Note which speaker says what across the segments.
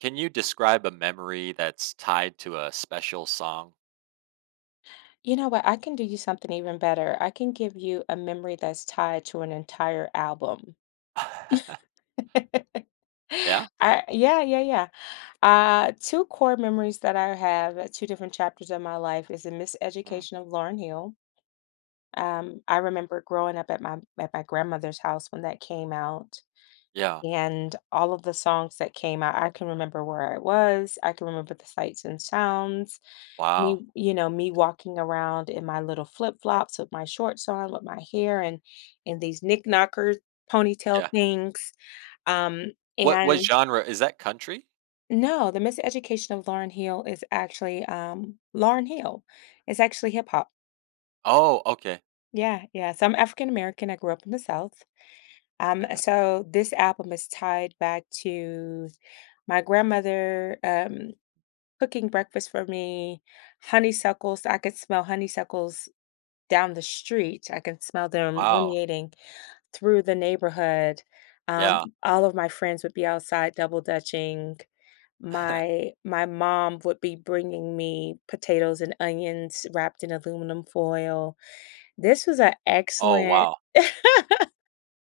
Speaker 1: Can you describe a memory that's tied to a special song?
Speaker 2: You know what? I can do you something even better. I can give you a memory that's tied to an entire album.
Speaker 1: Yeah?
Speaker 2: Yeah, yeah, yeah. Two core memories that I have at two different chapters of my life is the
Speaker 1: Mm,
Speaker 2: Miseducation of Lauryn Hill. I remember growing up at my grandmother's house when that came out,
Speaker 1: yeah.
Speaker 2: and all of the songs that came out. I can remember where I was. I can remember the sights and sounds me,
Speaker 1: Wow.
Speaker 2: you know, me walking around in my little flip flops with my shorts on, with my hair and these knick knocker ponytail
Speaker 1: Yeah.
Speaker 2: things. Um,
Speaker 1: what
Speaker 2: and
Speaker 1: genre? Is that country?
Speaker 2: no, the Miseducation of Lauren Hill is actually Lauren Hill. It's actually hip hop.
Speaker 1: Oh, okay.
Speaker 2: Yeah, yeah. So I'm African American. I grew up in the South. So this album is tied back to my grandmother cooking breakfast for me, honeysuckles. I could smell honeysuckles down the street. I can smell them
Speaker 1: Wow.
Speaker 2: ruminating through the neighborhood.
Speaker 1: Yeah.
Speaker 2: All of my friends would be outside double dutching. My mom would be bringing me potatoes and onions wrapped in aluminum foil. This was an
Speaker 1: Oh,
Speaker 2: excellent,
Speaker 1: wow.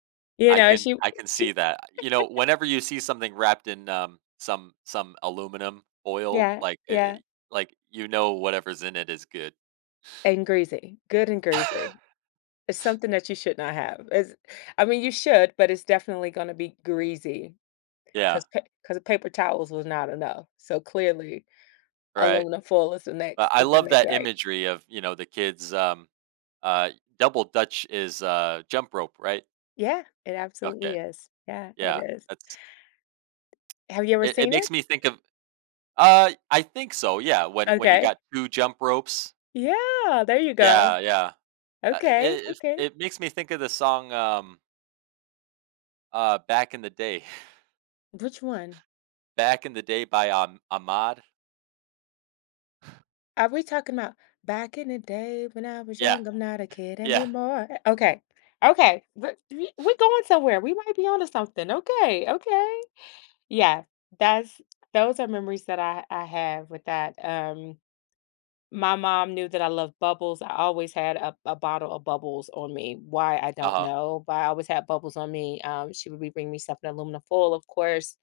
Speaker 2: you
Speaker 1: I
Speaker 2: know,
Speaker 1: can
Speaker 2: she
Speaker 1: I can
Speaker 2: she
Speaker 1: see that. You know, whenever you see something wrapped in, some aluminum foil,
Speaker 2: yeah,
Speaker 1: like,
Speaker 2: yeah,
Speaker 1: I like, you know whatever's in it is good.
Speaker 2: and greasy. Good and greasy. It's something that you should not have. It's, I mean, you should, but it's definitely going to be greasy.
Speaker 1: Yeah.
Speaker 2: 'Cause pa 'cause paper towels was not enough, so clearly
Speaker 1: Right?
Speaker 2: aluminum foil
Speaker 1: But I
Speaker 2: is the
Speaker 1: love
Speaker 2: next
Speaker 1: that
Speaker 2: right.
Speaker 1: imagery of, you know, the kids, uh, double dutch is, jump rope, right?
Speaker 2: Yeah, it
Speaker 1: Okay,
Speaker 2: absolutely is. Yeah, it
Speaker 1: yeah,
Speaker 2: is.
Speaker 1: that's,
Speaker 2: Have you ever
Speaker 1: it
Speaker 2: seen
Speaker 1: makes
Speaker 2: it?
Speaker 1: me think of I think so, yeah, when you
Speaker 2: Okay.
Speaker 1: got 2 jump ropes.
Speaker 2: Yeah, there you go.
Speaker 1: Yeah, yeah.
Speaker 2: Okay,
Speaker 1: It it
Speaker 2: okay.
Speaker 1: it makes me think of the song, "Back in the Day."
Speaker 2: Which one?
Speaker 1: "Back in the Day" by, Ahmad.
Speaker 2: Are we talking about "Back in the day when I was
Speaker 1: Yeah,
Speaker 2: young, I'm not a kid
Speaker 1: yeah,
Speaker 2: anymore"? Eh, okay, okay, but we're going somewhere, we might be onto something, okay, okay. Yeah, that's those are memories that I have with that, um. My mom knew that I loved bubbles. I always had a bottle of bubbles on me. Why I don't
Speaker 1: uh-huh,
Speaker 2: know, but I always had bubbles on me. She would be bringing me stuff in aluminum foil, of course.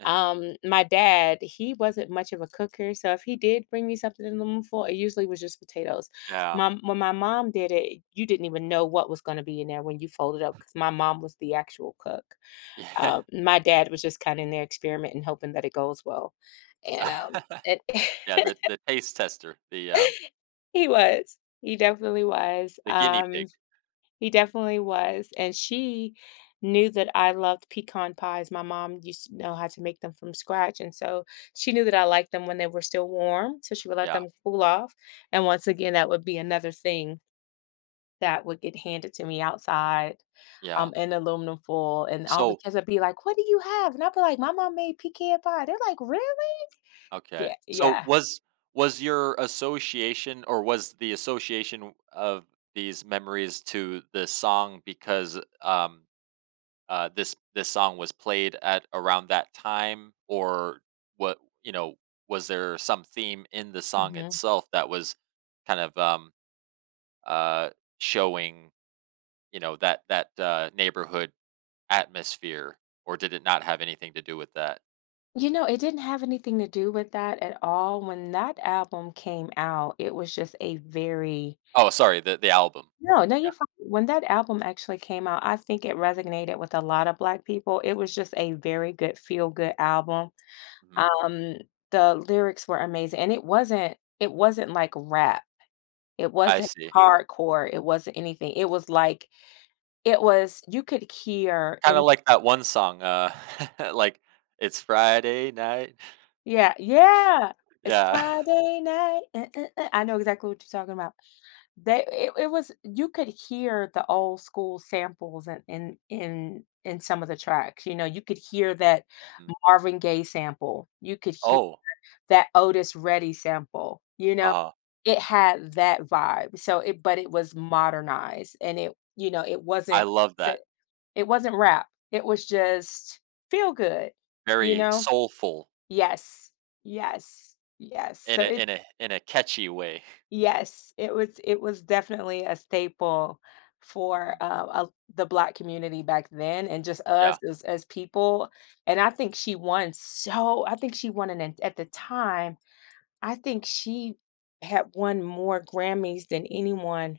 Speaker 1: mhm,
Speaker 2: My dad, he wasn't much of a cooker, so if he did bring me something in aluminum foil, it usually was just potatoes.
Speaker 1: yeah,
Speaker 2: My when my mom did it, you didn't even know what was going to be in there when you folded up because my mom was the actual cook.
Speaker 1: yeah.
Speaker 2: My dad was just kind of in there experimenting, hoping that it goes well, and it.
Speaker 1: Yeah, the the taste tester,
Speaker 2: He was. He definitely was.
Speaker 1: the guinea pig.
Speaker 2: He definitely was. And she knew that I loved pecan pies. My mom used to know
Speaker 1: Mhm,
Speaker 2: how to make them from scratch. And so she knew that I liked them when they were still warm. So she would let
Speaker 1: yeah,
Speaker 2: them cool off. And once again, that would be another thing that would get handed to me outside.
Speaker 1: yeah.
Speaker 2: In aluminum foil, and all the
Speaker 1: So
Speaker 2: kids would be like, "What do you have?" And I'd be like, "My mom made pecan pie." They're like, "Really?"
Speaker 1: okay.
Speaker 2: Yeah,
Speaker 1: So
Speaker 2: yeah.
Speaker 1: was was your association, or was the association of these memories to the song because this song was played at around that time? Or what you know was there some theme in the song
Speaker 2: Mhm.
Speaker 1: itself that was kind of uh showing, you know, that neighborhood atmosphere, or did it not have anything to do with that?
Speaker 2: You know, it didn't have anything to do with that at all. When that album came out, it was just a very
Speaker 1: Oh, sorry, the album.
Speaker 2: No, no,
Speaker 1: Yeah.
Speaker 2: you're fine. When that album actually came out, I think it resonated with a lot of Black people. It was just a very good feel-good album.
Speaker 1: Hmm.
Speaker 2: Um, the lyrics were amazing, and it wasn't like rap. It
Speaker 1: I
Speaker 2: wasn't
Speaker 1: see.
Speaker 2: hardcore. It wasn't anything. It was like it was you could hear
Speaker 1: Kinda
Speaker 2: and
Speaker 1: like that one song, like, "It's Friday night."
Speaker 2: yeah, yeah. It's
Speaker 1: Yeah.
Speaker 2: Friday night. I know exactly what you're talking about. They it was you could hear the old school samples in in some of the tracks, you know, you could hear that
Speaker 1: Mm.
Speaker 2: Marvin Gaye sample, you could hear
Speaker 1: Oh,
Speaker 2: that Otis Reddy sample, you know?
Speaker 1: uh,
Speaker 2: It had that vibe, so it but it was modernized and it you know, it
Speaker 1: I
Speaker 2: wasn't
Speaker 1: love
Speaker 2: s
Speaker 1: that.
Speaker 2: it wasn't rap, it was
Speaker 1: Mhm.
Speaker 2: just feel good, you
Speaker 1: Very
Speaker 2: know?
Speaker 1: soulful
Speaker 2: Yes, yes, yes,
Speaker 1: in
Speaker 2: so
Speaker 1: a
Speaker 2: it
Speaker 1: in a in a catchy way.
Speaker 2: Yes, it was definitely a staple for,
Speaker 1: Mhm.
Speaker 2: the Black community back then and just us
Speaker 1: Yeah.
Speaker 2: as people, and I think she won so I think she won an at the time, I think she had won more Grammys than anyone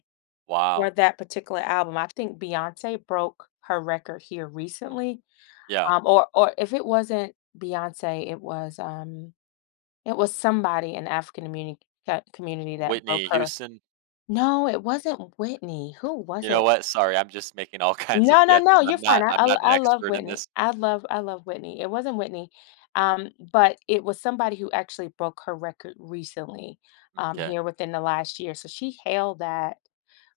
Speaker 2: for
Speaker 1: Wow.
Speaker 2: that particular album. I think Beyoncé broke her record here
Speaker 1: Mm.
Speaker 2: recently,
Speaker 1: Yeah.
Speaker 2: or if it wasn't Beyoncé, it was somebody in African community that broke
Speaker 1: Whitney
Speaker 2: her
Speaker 1: Houston.
Speaker 2: no, it wasn't Whitney. Who
Speaker 1: You
Speaker 2: was
Speaker 1: know
Speaker 2: it?
Speaker 1: what? Sorry, I'm just making all kinds of
Speaker 2: No, no,
Speaker 1: guesses.
Speaker 2: no, you're
Speaker 1: I'm
Speaker 2: fine.
Speaker 1: not
Speaker 2: I
Speaker 1: I'm
Speaker 2: I
Speaker 1: not an
Speaker 2: I love
Speaker 1: expert in
Speaker 2: Whitney.
Speaker 1: this.
Speaker 2: I love Whitney. It wasn't Whitney, but it was somebody who actually broke her record recently,
Speaker 1: Okay.
Speaker 2: here within the last year. So she held that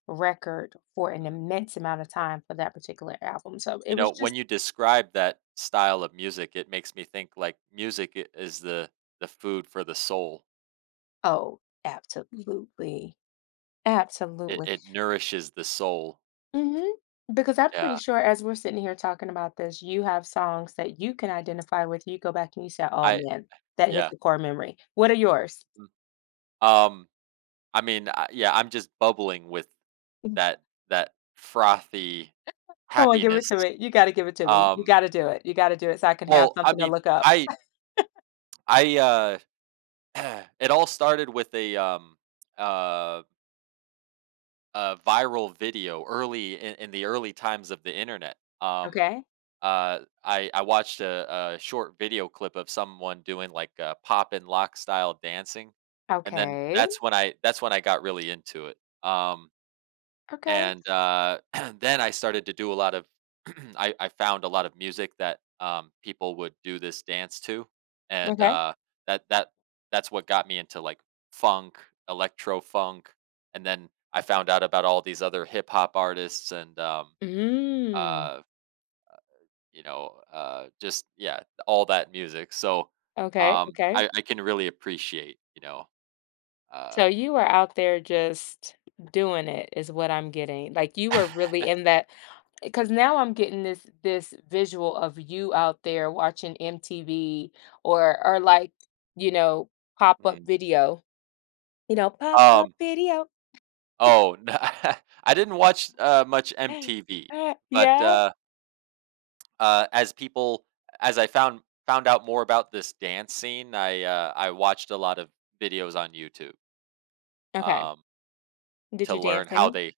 Speaker 2: record for an
Speaker 1: Mm.
Speaker 2: immense amount of time for that particular album. So it
Speaker 1: You know,
Speaker 2: was
Speaker 1: when
Speaker 2: just,
Speaker 1: you describe that style of music, it makes me think, like, music I is the food for the soul.
Speaker 2: oh, absolutely.
Speaker 1: It
Speaker 2: Absolutely.
Speaker 1: it nourishes the soul.
Speaker 2: Mhm. Because I'm
Speaker 1: Yeah.
Speaker 2: pretty sure as we're sitting here talking about this, you have songs that you can identify with, you go back and you say, "Oh,
Speaker 1: I
Speaker 2: man, that hits
Speaker 1: yeah.
Speaker 2: a core memory." What are yours?
Speaker 1: Mm. Um, I mean, I'm just bubbling with that that frothy
Speaker 2: Come on, give it
Speaker 1: happiness.
Speaker 2: to me. You gotta give it to me. You
Speaker 1: Um,
Speaker 2: gotta do it. You gotta do it so I can have
Speaker 1: well, I
Speaker 2: something to
Speaker 1: mean,
Speaker 2: look up.
Speaker 1: I I, it all started with uh, a viral video early in the early times of the Internet.
Speaker 2: Okay.
Speaker 1: I watched a short video clip of someone doing like a pop and lock style dancing, and then
Speaker 2: Okay.
Speaker 1: that's when I got really into it. Um,
Speaker 2: Okay.
Speaker 1: and then I started to do a lot of I found a lot of music that people would do this dance to, and
Speaker 2: Okay.
Speaker 1: uh, that that that's what got me into like funk, electro funk, and then I found out about all these other hip hop artists, and
Speaker 2: Mm.
Speaker 1: uh, you know, just yeah, all that music. So,
Speaker 2: Okay, okay.
Speaker 1: I can really appreciate, you know, uh,
Speaker 2: So you were out there just doing it is what I'm getting. Like, you were really in that because now I'm getting this visual of you out there watching MTV or like you know pop up
Speaker 1: Mm.
Speaker 2: video, you know pop up
Speaker 1: Um.
Speaker 2: video.
Speaker 1: Oh, no, I didn't watch much MTV, but
Speaker 2: Yeah.
Speaker 1: as I found out more about this dance scene, I watched a lot of videos on YouTube
Speaker 2: Okay.
Speaker 1: um,
Speaker 2: Did
Speaker 1: to
Speaker 2: you
Speaker 1: learn
Speaker 2: dance
Speaker 1: how
Speaker 2: any?
Speaker 1: they.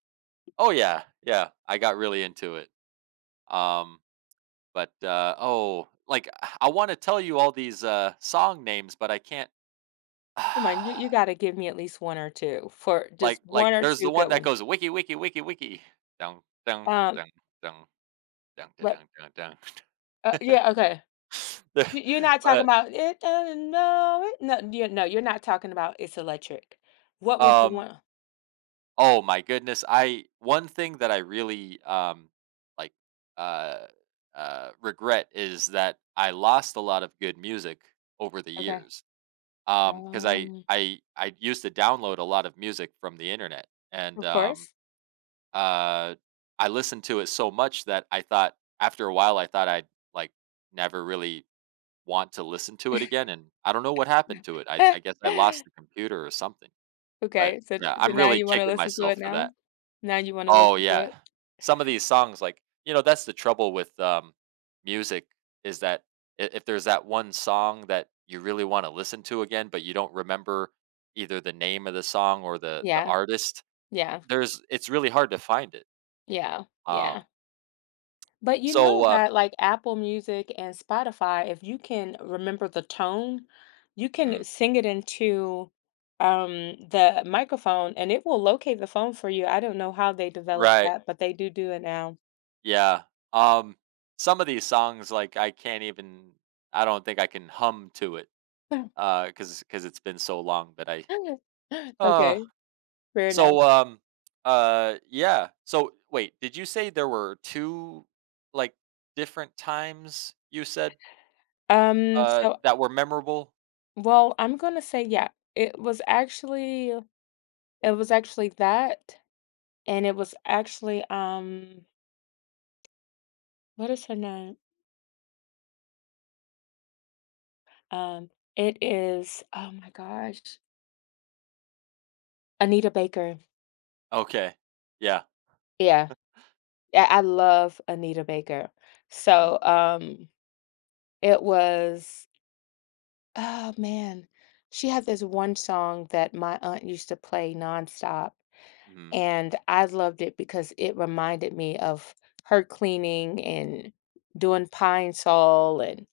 Speaker 1: Oh yeah, yeah. I got really into it. Um, But oh, like, I wanna tell you all these, song names, but I can't.
Speaker 2: Come on, you got to give me at least one or two for
Speaker 1: like
Speaker 2: just
Speaker 1: like,
Speaker 2: one or
Speaker 1: there's the
Speaker 2: two
Speaker 1: one
Speaker 2: good
Speaker 1: that
Speaker 2: one.
Speaker 1: goes, "Wiki, wiki, wiki, wiki. Dun, dun,
Speaker 2: Um,
Speaker 1: dun, dun, dun, da,
Speaker 2: but
Speaker 1: dun, dun, dun."
Speaker 2: uh, yeah, okay.
Speaker 1: The
Speaker 2: You're not talking
Speaker 1: but,
Speaker 2: about it. No, no, no, you're not talking about it's electric. What was the
Speaker 1: um,
Speaker 2: one?
Speaker 1: oh my goodness, I one thing that I really, like, uh, regret is that I lost a lot of good music over the
Speaker 2: Okay.
Speaker 1: years. Because I
Speaker 2: Um,
Speaker 1: I I used to download a lot of music from the internet, and,
Speaker 2: of
Speaker 1: um
Speaker 2: course.
Speaker 1: Uh, I listened to it so much that I thought after a while I thought I'd like never really want to listen to it again, and I don't know what happened to it. I guess I lost the computer or something. But
Speaker 2: Okay, so
Speaker 1: yeah,
Speaker 2: so
Speaker 1: I'm
Speaker 2: now
Speaker 1: really
Speaker 2: you wanna
Speaker 1: kicking
Speaker 2: listen to
Speaker 1: myself
Speaker 2: it
Speaker 1: for
Speaker 2: now?
Speaker 1: that.
Speaker 2: Now you wanna
Speaker 1: Oh
Speaker 2: listen to
Speaker 1: yeah,
Speaker 2: it?
Speaker 1: some of these songs, like you know, that's the trouble with music, is that if there's that one song that you really want to listen to again, but you don't remember either the name of the song or the
Speaker 2: Yeah,
Speaker 1: artist,
Speaker 2: yeah,
Speaker 1: there's it's really hard to find it.
Speaker 2: yeah,
Speaker 1: Um,
Speaker 2: yeah. But you
Speaker 1: So,
Speaker 2: know
Speaker 1: uh
Speaker 2: that, like, Apple Music and Spotify, if you can remember the tone, you
Speaker 1: mhm,
Speaker 2: can sing it into, the microphone, and it will locate the phone for you. I don't know how they developed
Speaker 1: right,
Speaker 2: that, but they do do it now.
Speaker 1: yeah, um, some of these songs, like, I can't even, I don't think I can hum to it, because 'cause 'cause it's been so long that uh,
Speaker 2: Okay, fair enough.
Speaker 1: so, um, yeah. So, wait, did you say there were 2, like, different times, you said,
Speaker 2: Um, so
Speaker 1: that were memorable?
Speaker 2: well, I'm gonna say, yeah, it was actually It was actually that, and it was actually, what is her name? Um, it is oh my gosh, Anita Baker.
Speaker 1: Okay, yeah,
Speaker 2: Yeah, yeah, I love Anita Baker.
Speaker 1: mhm,
Speaker 2: So, it was oh man, she had this one song that my aunt used to play nonstop,
Speaker 1: mhm,
Speaker 2: and I loved it because it reminded me of her cleaning and doing pine sol and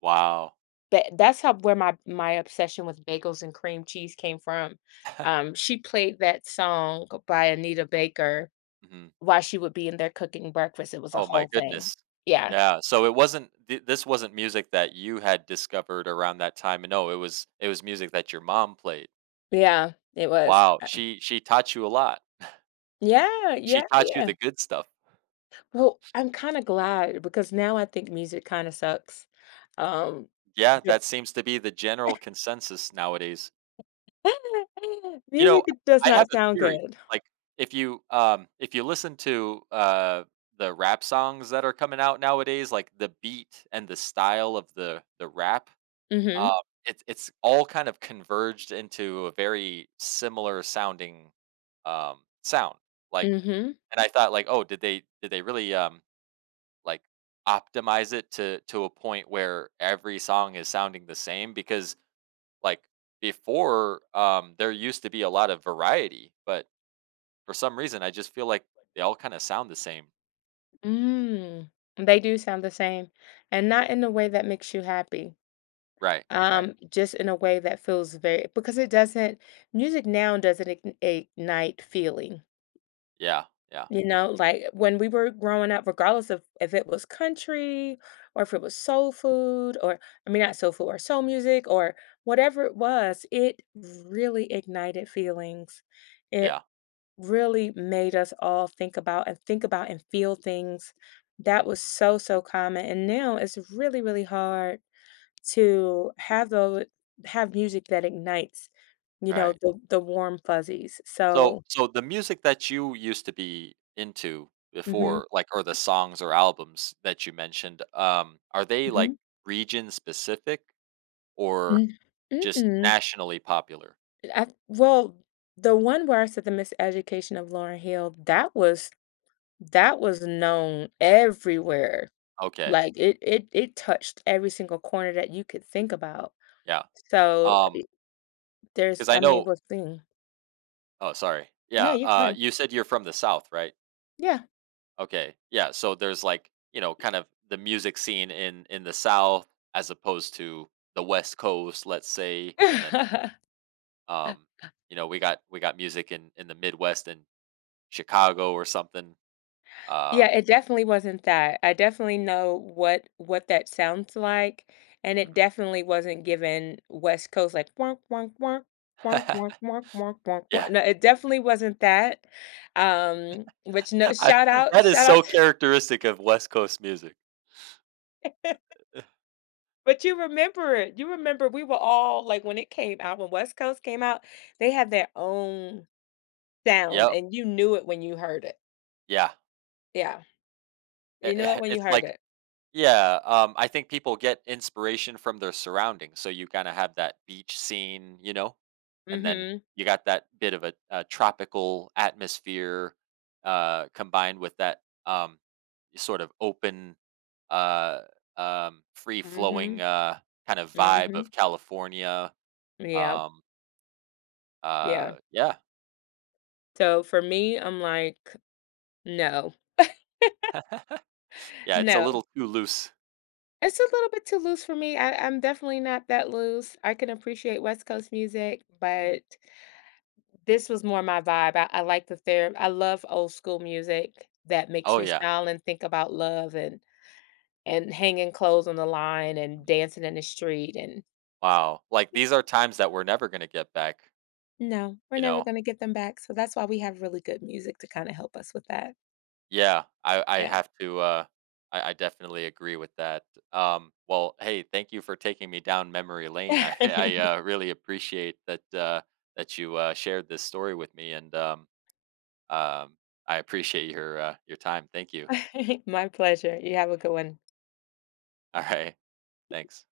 Speaker 1: wow,
Speaker 2: But that's how where my obsession with bagels and cream cheese came from. She played that song by Anita Baker
Speaker 1: mhm.
Speaker 2: while she would be in there cooking breakfast. It was a
Speaker 1: Oh my
Speaker 2: whole thing.
Speaker 1: goodness.
Speaker 2: Yeah.
Speaker 1: Yeah, so it wasn't th this wasn't music that you had discovered around that time, no, it was, it was music that your mom played.
Speaker 2: Yeah, it was.
Speaker 1: Wow, she taught you a lot.
Speaker 2: Yeah,
Speaker 1: She
Speaker 2: yeah,
Speaker 1: taught you the
Speaker 2: yeah.
Speaker 1: good stuff.
Speaker 2: Well, I'm kinda glad because now I think music kinda sucks. Um,
Speaker 1: Yeah,
Speaker 2: yep.
Speaker 1: that seems to be the general consensus nowadays. You know,
Speaker 2: Music does
Speaker 1: I have
Speaker 2: not
Speaker 1: a
Speaker 2: sound
Speaker 1: theory,
Speaker 2: good.
Speaker 1: like, if you listen to, the rap songs that are coming out nowadays, like, the beat and the style of the rap. Um,
Speaker 2: Mhm,
Speaker 1: it's all kind of converged into a very similar sounding, sound, like
Speaker 2: mhm,
Speaker 1: and I thought like, "Oh, did they really, like, optimize it to a point where every song is sounding the same?" Because, like, before, there used to be a lot of variety, but for some reason, I just feel like they all kinda sound the same.
Speaker 2: mm. They do sound the same, and not in a way that makes you happy.
Speaker 1: Right, right.
Speaker 2: Um, just in a way that feels very because it doesn't music now doesn't ignite feeling,
Speaker 1: Yeah, yeah,
Speaker 2: you know, like when we were growing up regardless of if it was country or if it was soul food or I mean not soul food or soul music or whatever it was it really ignited feelings it
Speaker 1: yeah.
Speaker 2: really made us all think about and feel things that
Speaker 1: Mhm.
Speaker 2: was so so common and now it's really really hard to have those have music that ignites, you know,
Speaker 1: Right.
Speaker 2: the warm fuzzies.
Speaker 1: So,
Speaker 2: So
Speaker 1: so the music that you used to be into
Speaker 2: mhm,
Speaker 1: before, like, or the songs or albums that you mentioned, are they like
Speaker 2: mhm.
Speaker 1: region specific or
Speaker 2: Mm.
Speaker 1: just
Speaker 2: Mm-mm.
Speaker 1: nationally popular?
Speaker 2: I well, the one where I said The Miseducation of Lauren Hill, that was known everywhere.
Speaker 1: Okay.
Speaker 2: Like it touched every single corner that you could think about.
Speaker 1: Yeah.
Speaker 2: So
Speaker 1: Um,
Speaker 2: there's
Speaker 1: because I
Speaker 2: I mean, it
Speaker 1: know,
Speaker 2: was thing.
Speaker 1: oh, sorry.
Speaker 2: No,
Speaker 1: Yeah,
Speaker 2: you're fine.
Speaker 1: you said you're from the South, right?
Speaker 2: Yeah.
Speaker 1: Okay. Yeah, so there's like, you know, kind of the music scene in the South as opposed to the West Coast, let's say, and then um you know, we got music in the midwest and Chicago or something. Um,
Speaker 2: Yeah, it definitely wasn't that. I definitely know what that sounds like, and it
Speaker 1: mhm.
Speaker 2: definitely wasn't given West Coast like wonk wonk wonk wonk wonk wonk wonk wonk
Speaker 1: Yeah,
Speaker 2: wonk. No, it definitely wasn't that. Which no
Speaker 1: I
Speaker 2: shout out,
Speaker 1: that is
Speaker 2: shout
Speaker 1: so
Speaker 2: out
Speaker 1: characteristic of West Coast music.
Speaker 2: to But you remember it. You remember we were all like when it came out, when West Coast came out, they had their own sound
Speaker 1: Yep,
Speaker 2: and you knew it when you heard it.
Speaker 1: yeah.
Speaker 2: Yeah.
Speaker 1: I
Speaker 2: You knew it
Speaker 1: i
Speaker 2: when you
Speaker 1: it's
Speaker 2: heard
Speaker 1: like,
Speaker 2: it.
Speaker 1: yeah, I think people get inspiration from their surroundings, so you kinda have that beach scene, you know? And then
Speaker 2: Mhm.
Speaker 1: you got that bit of a tropical atmosphere, combined with that, sort of open, uh, free flowing,
Speaker 2: Mhm.
Speaker 1: kind of vibe of
Speaker 2: Mhm.
Speaker 1: California.
Speaker 2: Yeah.
Speaker 1: Um,
Speaker 2: Yeah.
Speaker 1: yeah.
Speaker 2: So for me, I'm like, no,
Speaker 1: Yeah, it's a
Speaker 2: no.
Speaker 1: little too loose.
Speaker 2: It's a little bit too loose for me. I, I'm definitely not that loose. I can appreciate West Coast music,
Speaker 1: Mhm.
Speaker 2: but this was more my vibe. I like the therapy. I love old school music that makes
Speaker 1: Oh,
Speaker 2: me
Speaker 1: yeah.
Speaker 2: smile and think about love and hanging clothes on the line and
Speaker 1: Mm.
Speaker 2: dancing in the street and
Speaker 1: Wow. Like, these
Speaker 2: yeah.
Speaker 1: are times that we're never gonna get back,
Speaker 2: No, we're
Speaker 1: you
Speaker 2: never
Speaker 1: know?
Speaker 2: gonna get them back. So that's why we have really good music to kind of help us with that.
Speaker 1: Yeah, I
Speaker 2: Yeah.
Speaker 1: have to, I definitely agree with that. Well, hey, thank you for taking me down memory lane. I really appreciate that, that you, shared this story with me, and, um, I appreciate your time. Thank you.
Speaker 2: My pleasure. You have a good one.
Speaker 1: Alright, thanks.